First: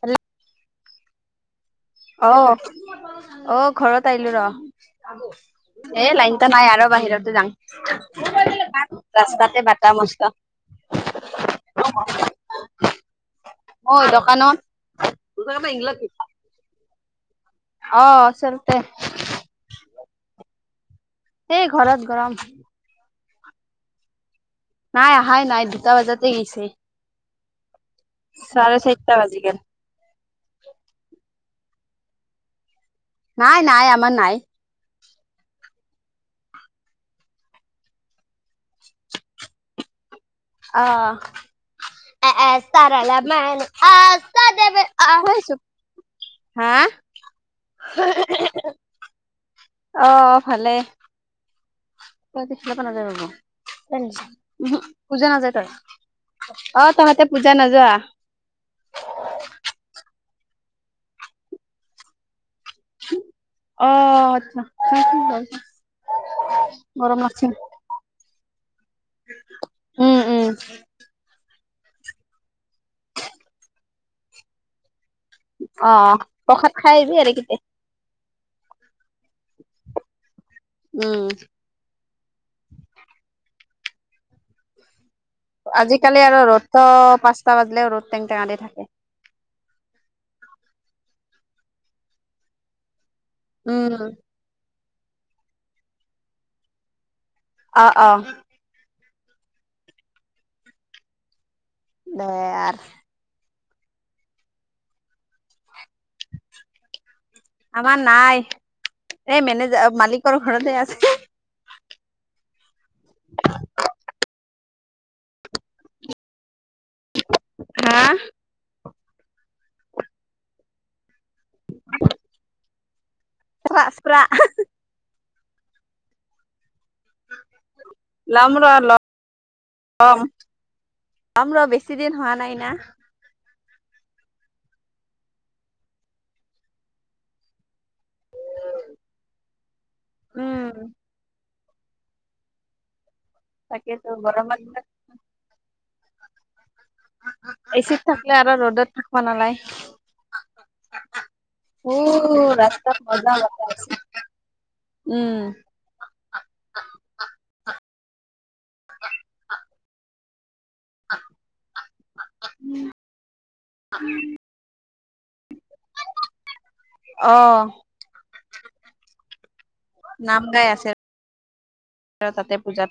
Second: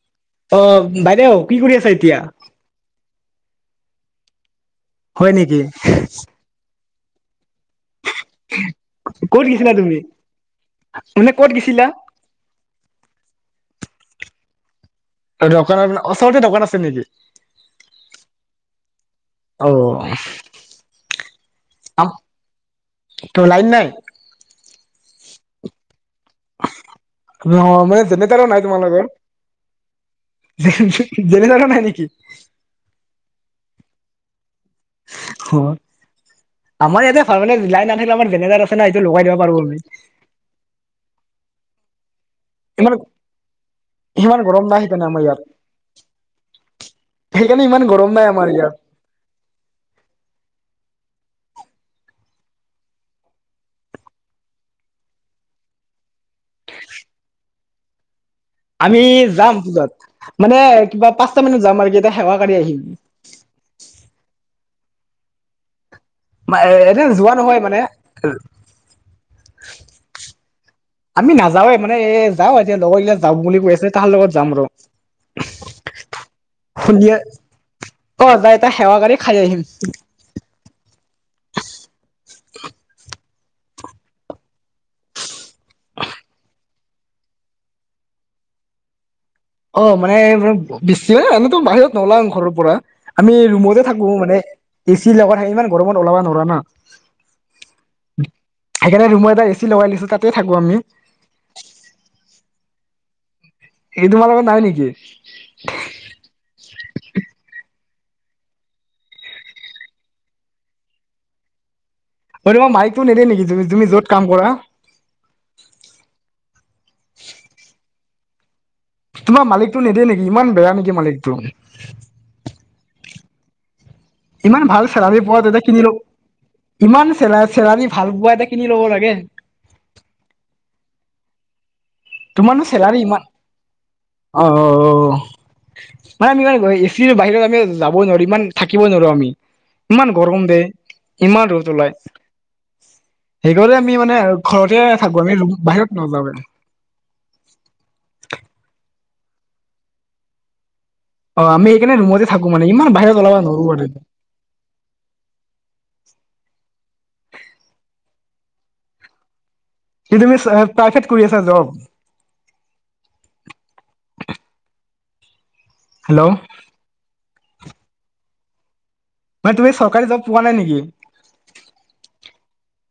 হেল অ বাইদেউ কি কৰি আছে এতিয়া? অ', অ ঘৰত আহিলো ৰ, হয় নেকি? এ লাইনটা নাই আৰু বাহিৰতো যাং। ক'ত ৰাস্তাতে গৈছিলা বাটা তুমি মস্ত মানে ক'ত গিছিলা? মই দোকানত। দোকানত ওচৰতে দোকান আছে নেকি? আহ ওচৰতে। অ এই ঘৰত গৰম। ত লাইন নাই। নাই অহাই নাই দুটা বজাতে গিছে। মানে জেনেৰেতাৰো নাই তোমালোকৰ। বাজি গেল। জেনেৰেতাৰৰ নাই নেকি? নাই নাই আমাৰ নাই। অ আমাৰ ইয়াতে ভাল মানে লাইন নাথাকিলে আমাৰ জেনেৰেতাৰ আছে না সেইটো লগাই দিব পাৰোঁ আমি। আহ ইমান তাৰ ল ম ইমান গৰম নাই সেইকাৰণে আমাৰ ইয়াত আহিছোঁ [unintelligible] সেইকাৰণে ইমান গৰম নাই আমাৰ ইয়াত অঁ ভালে। তাহতি ফিলৰ পৰা নাযায় ৰবি পূজা নাযাৱ তই অঁ তহঁতে পূজা নোযোৱা আমি যাম পূজাত মানে কিবা পাঁচটা মানত যাম আৰু কি শেষত অঁ আচছা কিছু মইএ এনে যোৱা নহয় মানে। উম উম। আমি নাযাওৱে মানে যাওঁ এতিয়া লগৰ বিলাক যাম বুলি কৈ আছিলে তাৰ লগত যাম আৰু অঁ প্ৰসাদ খাই আহিবি আৰু কেতিয়া ক তাতে সেৱা কৰি খাই আহিম উম। আজিকালি আৰু ৰ'দটো পাঁচটা বাজিলে ৰ'দ টেং টেঙাদি থাকে অঁ মানে বেছি মানে জানো বাহিৰত নোলাও ঘৰৰ পৰা আমি ৰুমতে উম থাকো মানে এ চিৰ লগত থাকি ইমান গৰমত ওলাবা নোৱাৰোঁ ন অ', অ', সেইকাৰণে ৰুমৰ এটা এ চি লগাই দিছো তাতে থাকো‍ঁ আমি দহয় [unintelligible] আৰ এই তোমাৰ লগত নাই নেকি আমাৰ নাই এই মেনেজাৰ মালিকৰ ঘৰতে আছে অ তোমাৰ মাই কটো নিদে নেকি তুমি য'ত কাম কৰা উ [inaudible] হাঁ। তোমাৰ মালিকটো নিদিয়ে নেকি ইমান বেয়া নেকি মালিকটো। অঁ ইমান ভাল চেলাৰী আমি পোৱা তু কিনিলো। ইমান চেলা চেলাৰী ভাল পোৱা এটা ল'ম ৰ কিনি লব লাগে। এক্সিডেণ্ট হোৱা নাই না। অঁ মাই আমি এচি বাহিৰত আমি। যাব নোৱাৰোঁ ইমান থাকিব নোৱাৰো আমি। ইমান গৰম দে উম ইমান ৰদ ওলায়। সেইকাৰণে আমি তাকেতো মানে গৰমৰ ঘৰতে দিনত থাকো আমিত বাহিৰত নোলাওঁ এচিত থাকিলে আৰু ৰ'দত থাকিব অ আমি নালাগে। উ সেইকাৰণে ৰুমতে থাকো মানে ইমান ৰাস্তত বাহিৰত ওলাব মজা নোৱাৰো বতাহ মানে আছে। উম। অঁ অঁ। কি তুমি প্ৰাইভেট কৰি আছা জব। হেল্ল' অঁ। মানে তুমি চৰকাৰী জব পোৱা নাম নাই গাই আছে ৰ নেকি? তাতে পূজাত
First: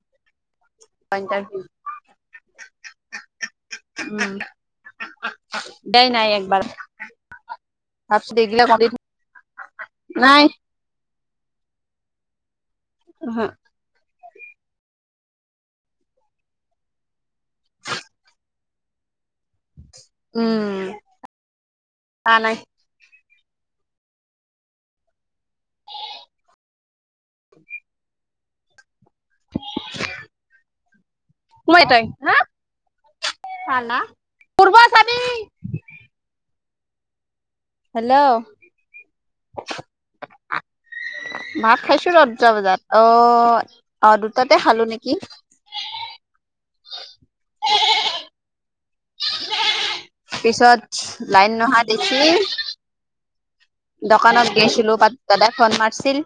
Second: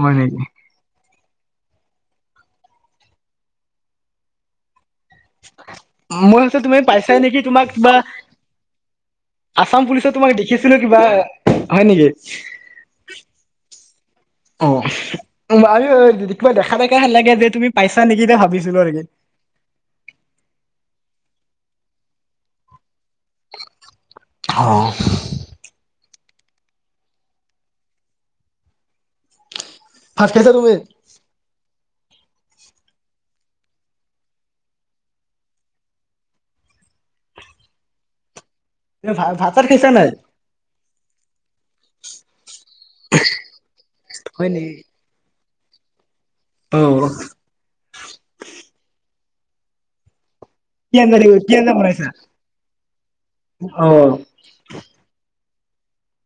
হয় নেকি। পাইছে। মোৰ আছে তুমি পাইছা নেকি তোমাক কিবা তাৰপিছত এইগিলা কৰি আছাম পুলিচত তোমাক নাই দেখিছিলো কিবা হয় নেকি হ অঁ। আৰু কিবা দেখা দেখা হে লাগে যে তুমি পাইছা নেকি ভাবিছিলো নেকি উম নাই নাই। আহঁ। ভাত খাইছা তুমি। না চ ন প চাবি [unintelligible] হেল্ল' তুমি ভা ভাত চাট খাইছা নাই? কিবা দুটা বজাত অ অ হয় দুটাতে খালো নেকি। অ [unintelligible] পিছত কি আঞ্জা দি লাইন কি আঞ্জা নহা বনাইছা? দেখি অ', দোকানত গৈছিলো বা দাদাই ফোন মাৰছিল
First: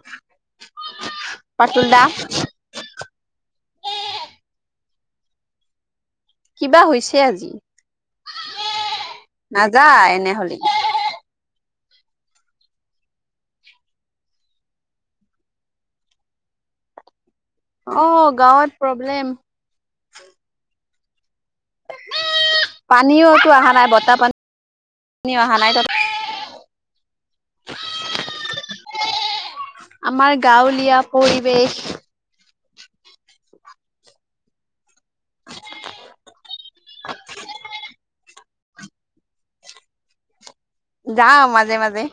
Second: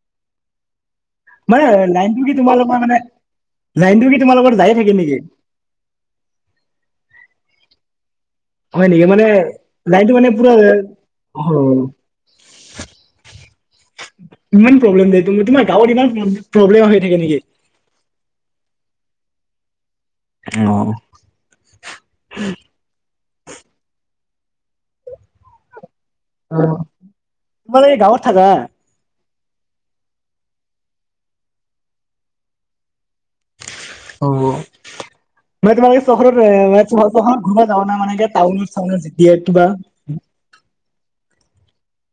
মানে পাতুল দা লাইনটো কি তোমালোকৰ মানে লাইনত কি তোমালোকৰ যায় থাকে নেকি? কিবা হৈছে আজি হয় নেকি মানে লাইনটো নাযায় মানে পুৰা এনেহলে [inaudible] ইমান প্ৰব্লেম দিয়ে তোমাৰ গাঁৱত ইমান প্ৰব্লেম হৈ থাকে নেকি? অ গাঁৱত প্ৰব্লেম অ পানীওতো অহা নাই বতাহ পানী পানীও অহা নাই তাত তোমালোকে গাঁৱত থাকা? আমাৰ গাঁৱলীয়া পৰিৱেশ অ মানে তোমাৰ চহৰ চহৰত [unintelligible] ঘুৰবা যাব না [unintelligible] টাউনৰ চা যেতিয়া কিবা যাওঁ মাজে মাজে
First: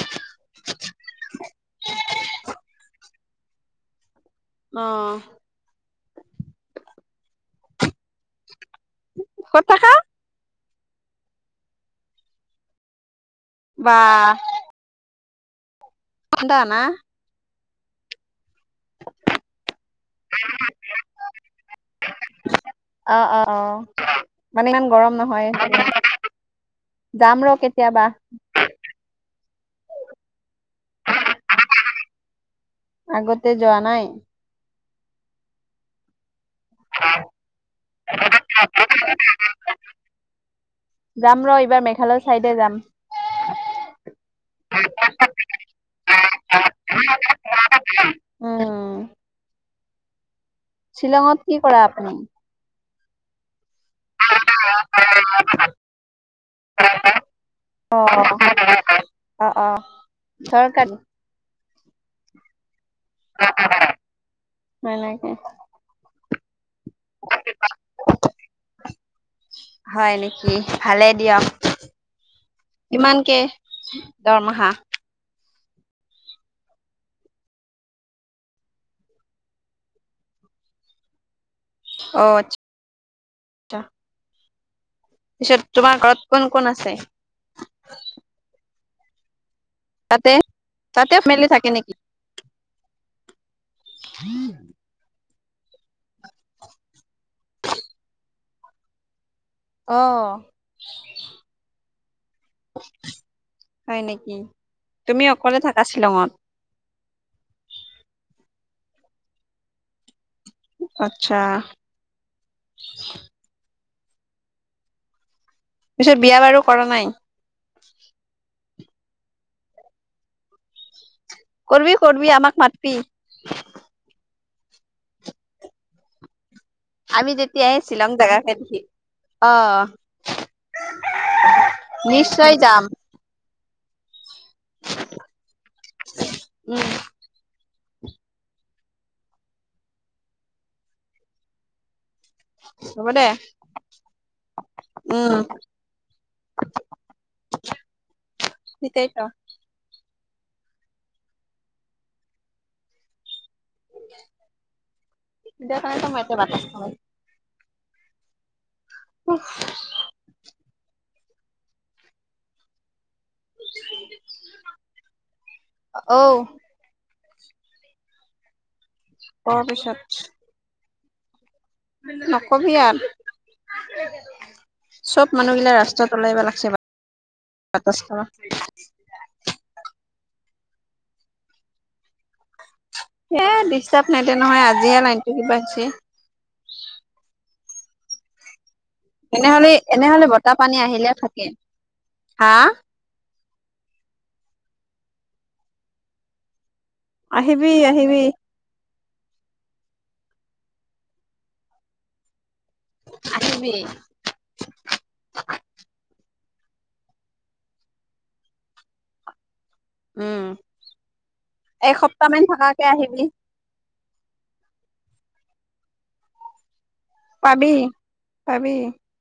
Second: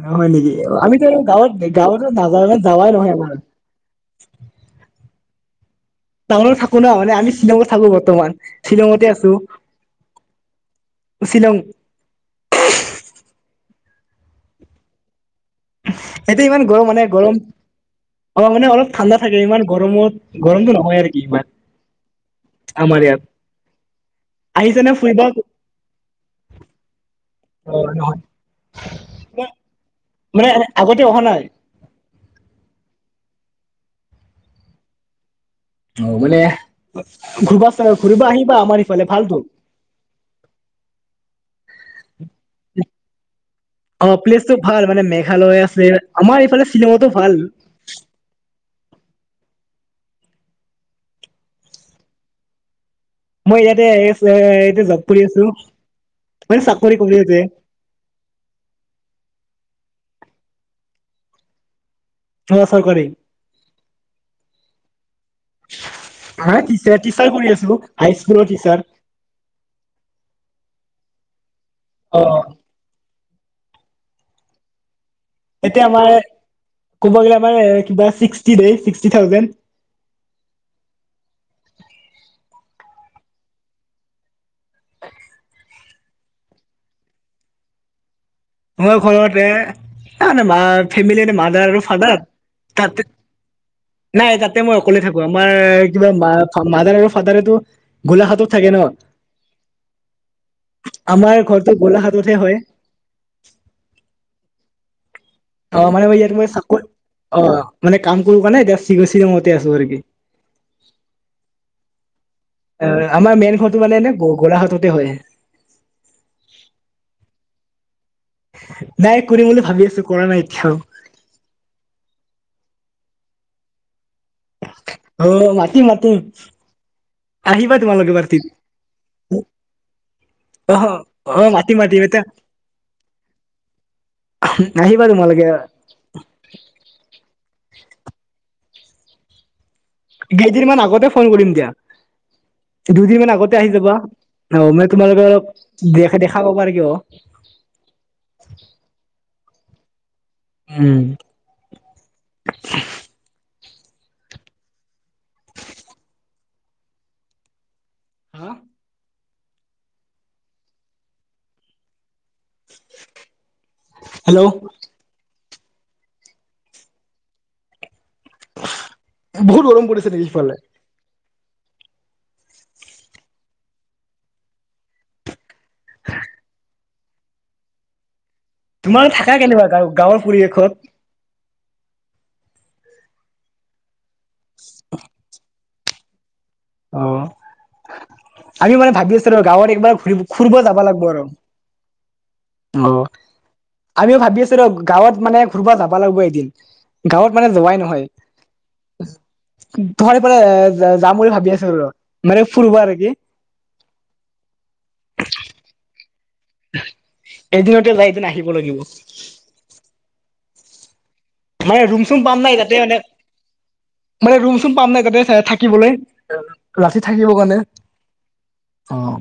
ন হয় নেকি আমিতো গাঁৱত গাঁৱত নাযা যাৱাই নহয় আমাৰ। অহ। টাউনত থাকো ন মানে আমি শ্বিলঙত থাকো বৰ্তমান শ্বিলঙতে আছো। ক'ত থাকা শ্বিলং। বা। সেটি ঠাণ্ডা ইমান না? গৰম মানে গৰম অ মানে অলপ ঠাণ্ডা থাকে ইমান গৰমত গৰমটো নহয় আৰু কি ইমান। আমাৰ অ ইয়াত অ অ মানে আহিছে ইমান নে গৰম ফুৰিব অ নহয়। যাম ৰ কেতিয়াবা। নহয় মানে আগতে অহা নাই। আগতে যোৱা নাই। অ মানে। ঘূৰিবা চাগ ঘূৰিবা আহিবা আমাৰ ইফালে ভালটো। যাম ৰ এইবাৰ মেঘালয় চাইডে যাম। অ প্লেচটো ভাল মানে মেঘালয় আছে আমাৰ এইফালে চিলংটো ভাল। উম। [inaudible] শ্বিলঙত কি কৰা আপুনি। মই ইয়াত। তে এ চে এইটো জ্বব কৰি আছো মানে চাকৰি কৰে যে অ অ অ চৰকাৰী। অ চৰকাৰী নাই নাইকে। হ টিচাৰ টিচাৰ কৰি আছো হাইস্কুলৰ টিচাৰ। দতিয়া। অ। কিমানকে দৰমহা। এতিয়া আমাৰ ক'ব গলে আমাৰ কিবা চিক্সটি দে চিক্সটি থাউজেন্ড। [inaudible] অ আট--চা পিছত তোমাৰ ঘৰত কোন কোন আছে? মই তাতে ঘৰতোনে মা তাতে ফেমিলি থাকে মাদাৰ আৰু নেকি? ফাদাৰ তাতে। নাই তাতে মই অকলে থাকো আৰু। আমাৰ কিবা মা মাদাৰ আৰু ফাদাৰো গোলাঘাটত থাকে ন। অ আমাৰ ঘৰটো গোলাঘাটতহে হয়। হয় নেকি। তুমি অকলে থাকা অঁ মানে মই শ্বিলঙত ইয়াত মই চাকৰি অ মানে কাম কৰো কাৰণে এতিয়া চিগ চি মতে আছো আৰুকি। আচ্ছা আমাৰ মেনখন। টো মানে এনে গোলাঘততে হয়। পিছত বিয়া বাৰু কৰা নাই। নাই কৰিম বুলি ভাবি আছো কৰা নাই এতিয়াও। কৰবি কৰবি আমাক মাতবি। অঁ মাটিম মটিম। আমি যেতিয়াই শ্বিলং জেগা খে দেখি অঁ আঁহ আঁহ মাটি মাটিম। যাম আহিবা তোমালোকে। উম কেইদিন মান আগতে ফোন কৰিম দিয়া হ'ব দুদিন দে মান আগতে আহি যাবা। অঁ মই তোমালোকে উম অলপ দে দেখাব পাৰে আকৌ। সেইতোৱেই তো। উম। দেখান তো মেট বাত খাই। হাঁ! উম। হেল্ল'। ঔ! কৰ বহুত গৰম পিছত পৰিছে নেকি সিফালে? নকবি আৰু! চব মানুহবিলাক ৰাস্তাত ওলাই আহিবা লাগছে বাত খ তোমাৰ থাকা কেনেকুৱা গ গাঁৱৰ পৰিৱেশত? সেই ডিষ্টাৰ্ব নাই তে নহয় আজিয়ে লাইনটো কিবা হৈছে। অঁ! আমি মানে ভাবি আছো ৰ এনেহলে গাঁৱত একবাৰ ফুৰি এনেহলে বতাহ ফুৰিব পানী যাব আহিলে লাগিব আৰু। থাকে হা অঁ আমিওঁ ভাবি আছো ৰ গাঁৱত মানে ফুৰিব যাব লাগিব এদিন গাঁৱত মানে আহিবি যোৱাই নহয়। আহিবি তোমাৰ পৰে যাম বুলি ভাবি আছো ৰ মানে। ফুৰিব আৰু কি? আহিবি এদিনতে যাই এদিন আহিব লাগিব। উম। মই ৰুম চুম এসপ্তাহ পাম মান নাই তাতে থকাকে মানে। আহিবি মানে ৰুম চুম পাম নাই তাতে থাকিবলৈ? ৰাতি থাকিব কাৰণে পাবি পাবি অঁ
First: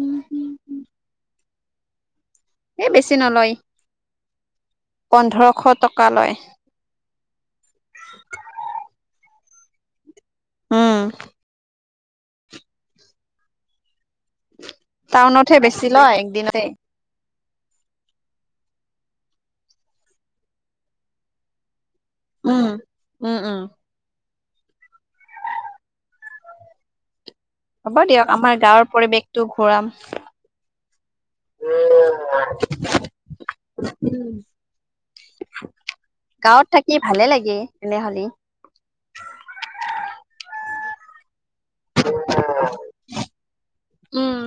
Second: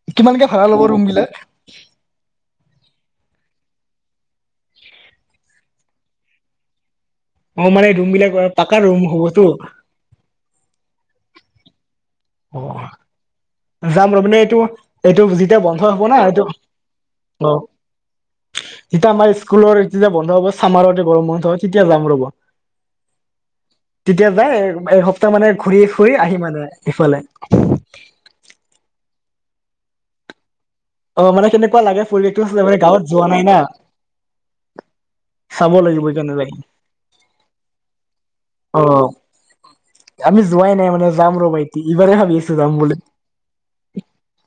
উম কিমানকে ভাড়া ল'ব ৰুম বিলাক? এ বেছি নলয়! পোন্ধৰশ টকা লয়। অঁ মানে ৰুম বিলাক পাক ৰুম হ'বতো। উম। অঁ। যাম ৰ মানে এইটো এইটো টাউনতহে যেতিয়া বন্ধ বেছি হ'ব লয় না এইটোৱেই একদিনতে অঁ তেতিয়া আমাৰ স্কুলৰ যেতিয়া বন্ধ হ'ব ছামাৰতে গৰম বন্ধ হয়। উম উম উম। এতিয়া যায় এসপ্তাহ মানে ঘূৰি ফুৰি আহি মানে ইফালে। হ'ব দিয়ক আমাৰ গাঁৱৰ পৰিৱেশটো ঘূৰাম। অ' মানে কেনেকুৱা লাগে পৰিবেশটো [unintelligible] মানে গাঁৱত যোৱা নাই না। চাব লাগিব এতিয়া নেযাই। গাঁৱত থাকি ভালে লাগে তেনেহ'লে অ' আমি যোৱাই নাই যাম ৰ বাইতি ইবাৰে ভাবি আছো যাম বুলি। উম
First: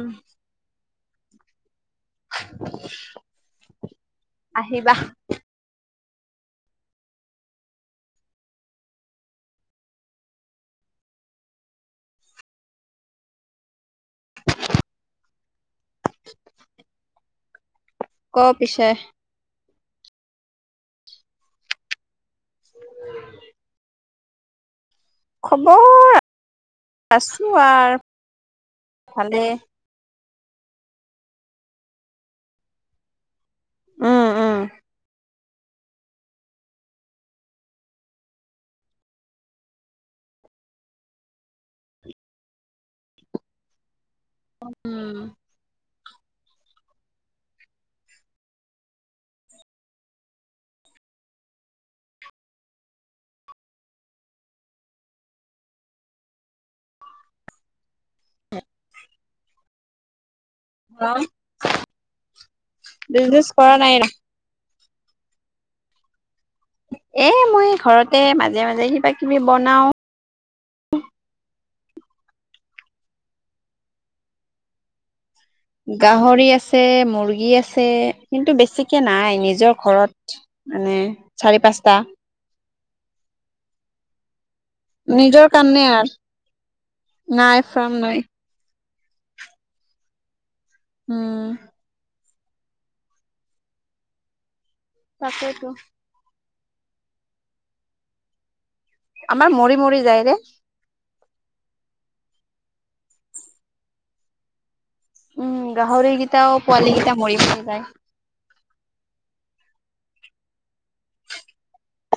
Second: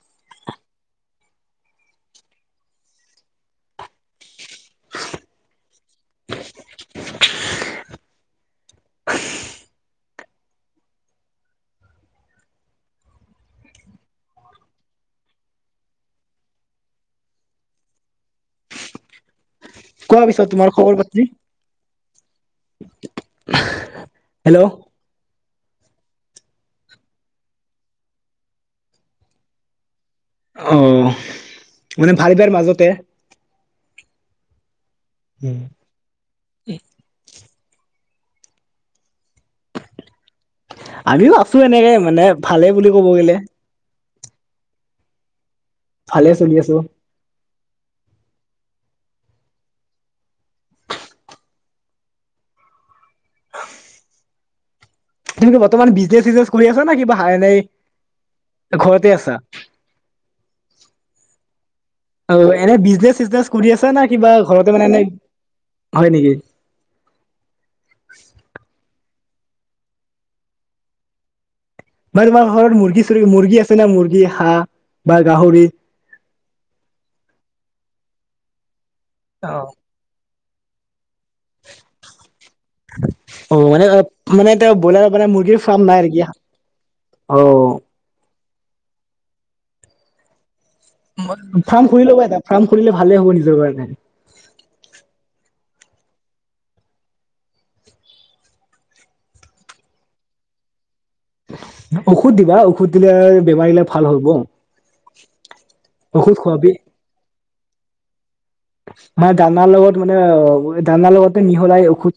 আহিবা। [inaudible] ক পিছে? কোৱা পিছত তোমাৰ খবৰ পাতি? হেল্ল'! খবৰ আছো আৰ ভালে। অহ, মানে ভাল বেয়াৰ মাজতে। উম উম। উম। আমিও আছো এনেকে মানে ভালে বুলি ক'ব গে'লে। উম। ভালে চলি আছোঁ। তুমিতো বৰ্তমান বিজনেচ চিজনেচ কৰি আছা না কিবা হা এনেই ঘৰতে আছা? অ' এনে বিজনেচ বিজনেছ চিজনেচ কৰি কৰা আছো নাই ন না কিবা ঘৰত মানে এনে, হয় নেকি? এ মই ঘৰতে মাজে মাজে কিবা কিবি বনাও। বা তোমাৰ ঘৰত মুৰ্গী চুৰ্গী মুৰ্গী আছে না মুৰ্গী হাঁহ বা গাহৰি? গাহৰি আছে, মুৰ্গী আছে কিন্তু বেছিক কে নাই অ'। নিজৰ ঘৰত মানে চাৰি পাঁচটা। [unintelligible] বইলাৰৰ মানে নিজৰ মুৰ্গীৰ ফ্ৰাম কাৰণে নাই আৰু আৰকি, ‌ অও। নাই ফাৰ্ম নাই উম ফ্ৰাম খুলি ল'বা এটা। ফ্ৰাম খুলিলে ভালে হ'ব নিজৰ কাৰণে। তাকেইতো। আমাৰ মৰি মৰি যায় ৰে। ঔষুধ দিবা ঔষুধ দিলে বেমাৰ গিলা ভাল হ'ব। উম, গাহৰি ঔষধ গিতাও খোৱাবি পোৱালি গিতা মৰি মৰি যায়। মানে দানাৰ লগত মানে অ দানাৰ লগতে মিহলাই ঔষুধ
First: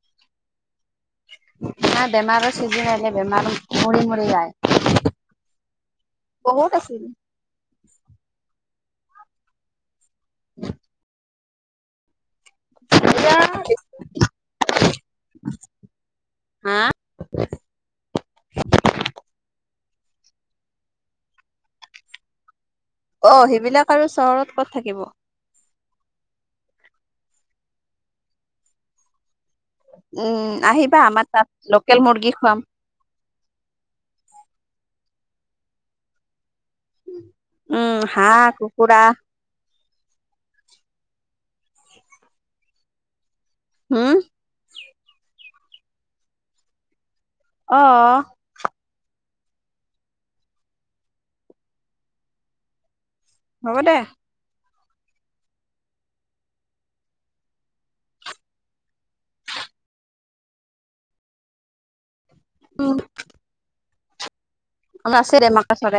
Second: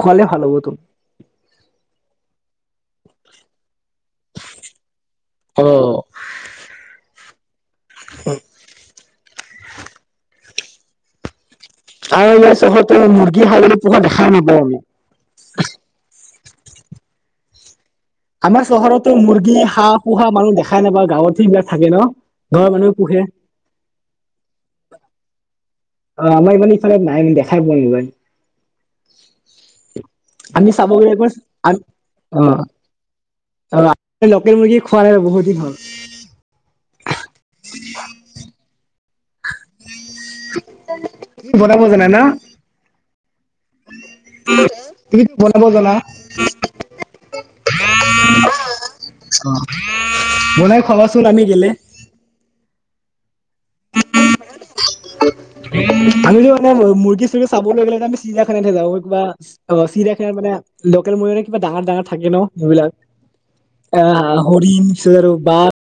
খোৱালে ভাল হবটো। না বেমাৰৰ চিজিন আইলে বেমাৰ মৰি মৰি যায়। অ বহুত আছিল। [unintelligible] [inaudible] [unintelligible] তহঁতৰ এতিয়া মুৰ্গী [unintelligible] পোহা দেখা নাপাওঁ আমি। হা আমাৰ চহৰতো মুৰ্গী, হাঁহ পুহা মানুহ দেখাই নাপাওঁ, গাঁৱতহে এইবিলাক থাকে ন? গাঁৱৰ মানুহে পোহে অ' সেইবিলাক আৰু চহৰত ক'ত থাকিব! অ' আমাৰ মানে ইফালে নাই দেখাই পোৱা নাযায়। উম আমি চাব আহিবা গলে আমাৰ একবাৰ তাত আমি লোকেল মুৰ্গী খুৱাম অ'। [unintelligible] লোকেল মুৰ্গী খোৱা নাই ৰ বহুত দিন হল। উম হাঁহ, কুকুৰা বনাব জানা না? হম? তুমিতো বনাব জানা? অ'। অ বনাই খুৱাবাচোন আমি গেলি। হ'ব দে। আমিটো মুৰ্গী-চুৰ্গী চাবলৈ গলে আমি চিৰিয়াখানাতহে যাওঁ কিবা চিৰিয়াখানাত মানে লোকেল মুৰ্গী কিমান ডাঙৰ-ডাঙৰ থাকে ন সেইবিলাক, আহ হৰিণ, আমাৰ চিঞৰ আছে দে বাঘ মাকা চৰাই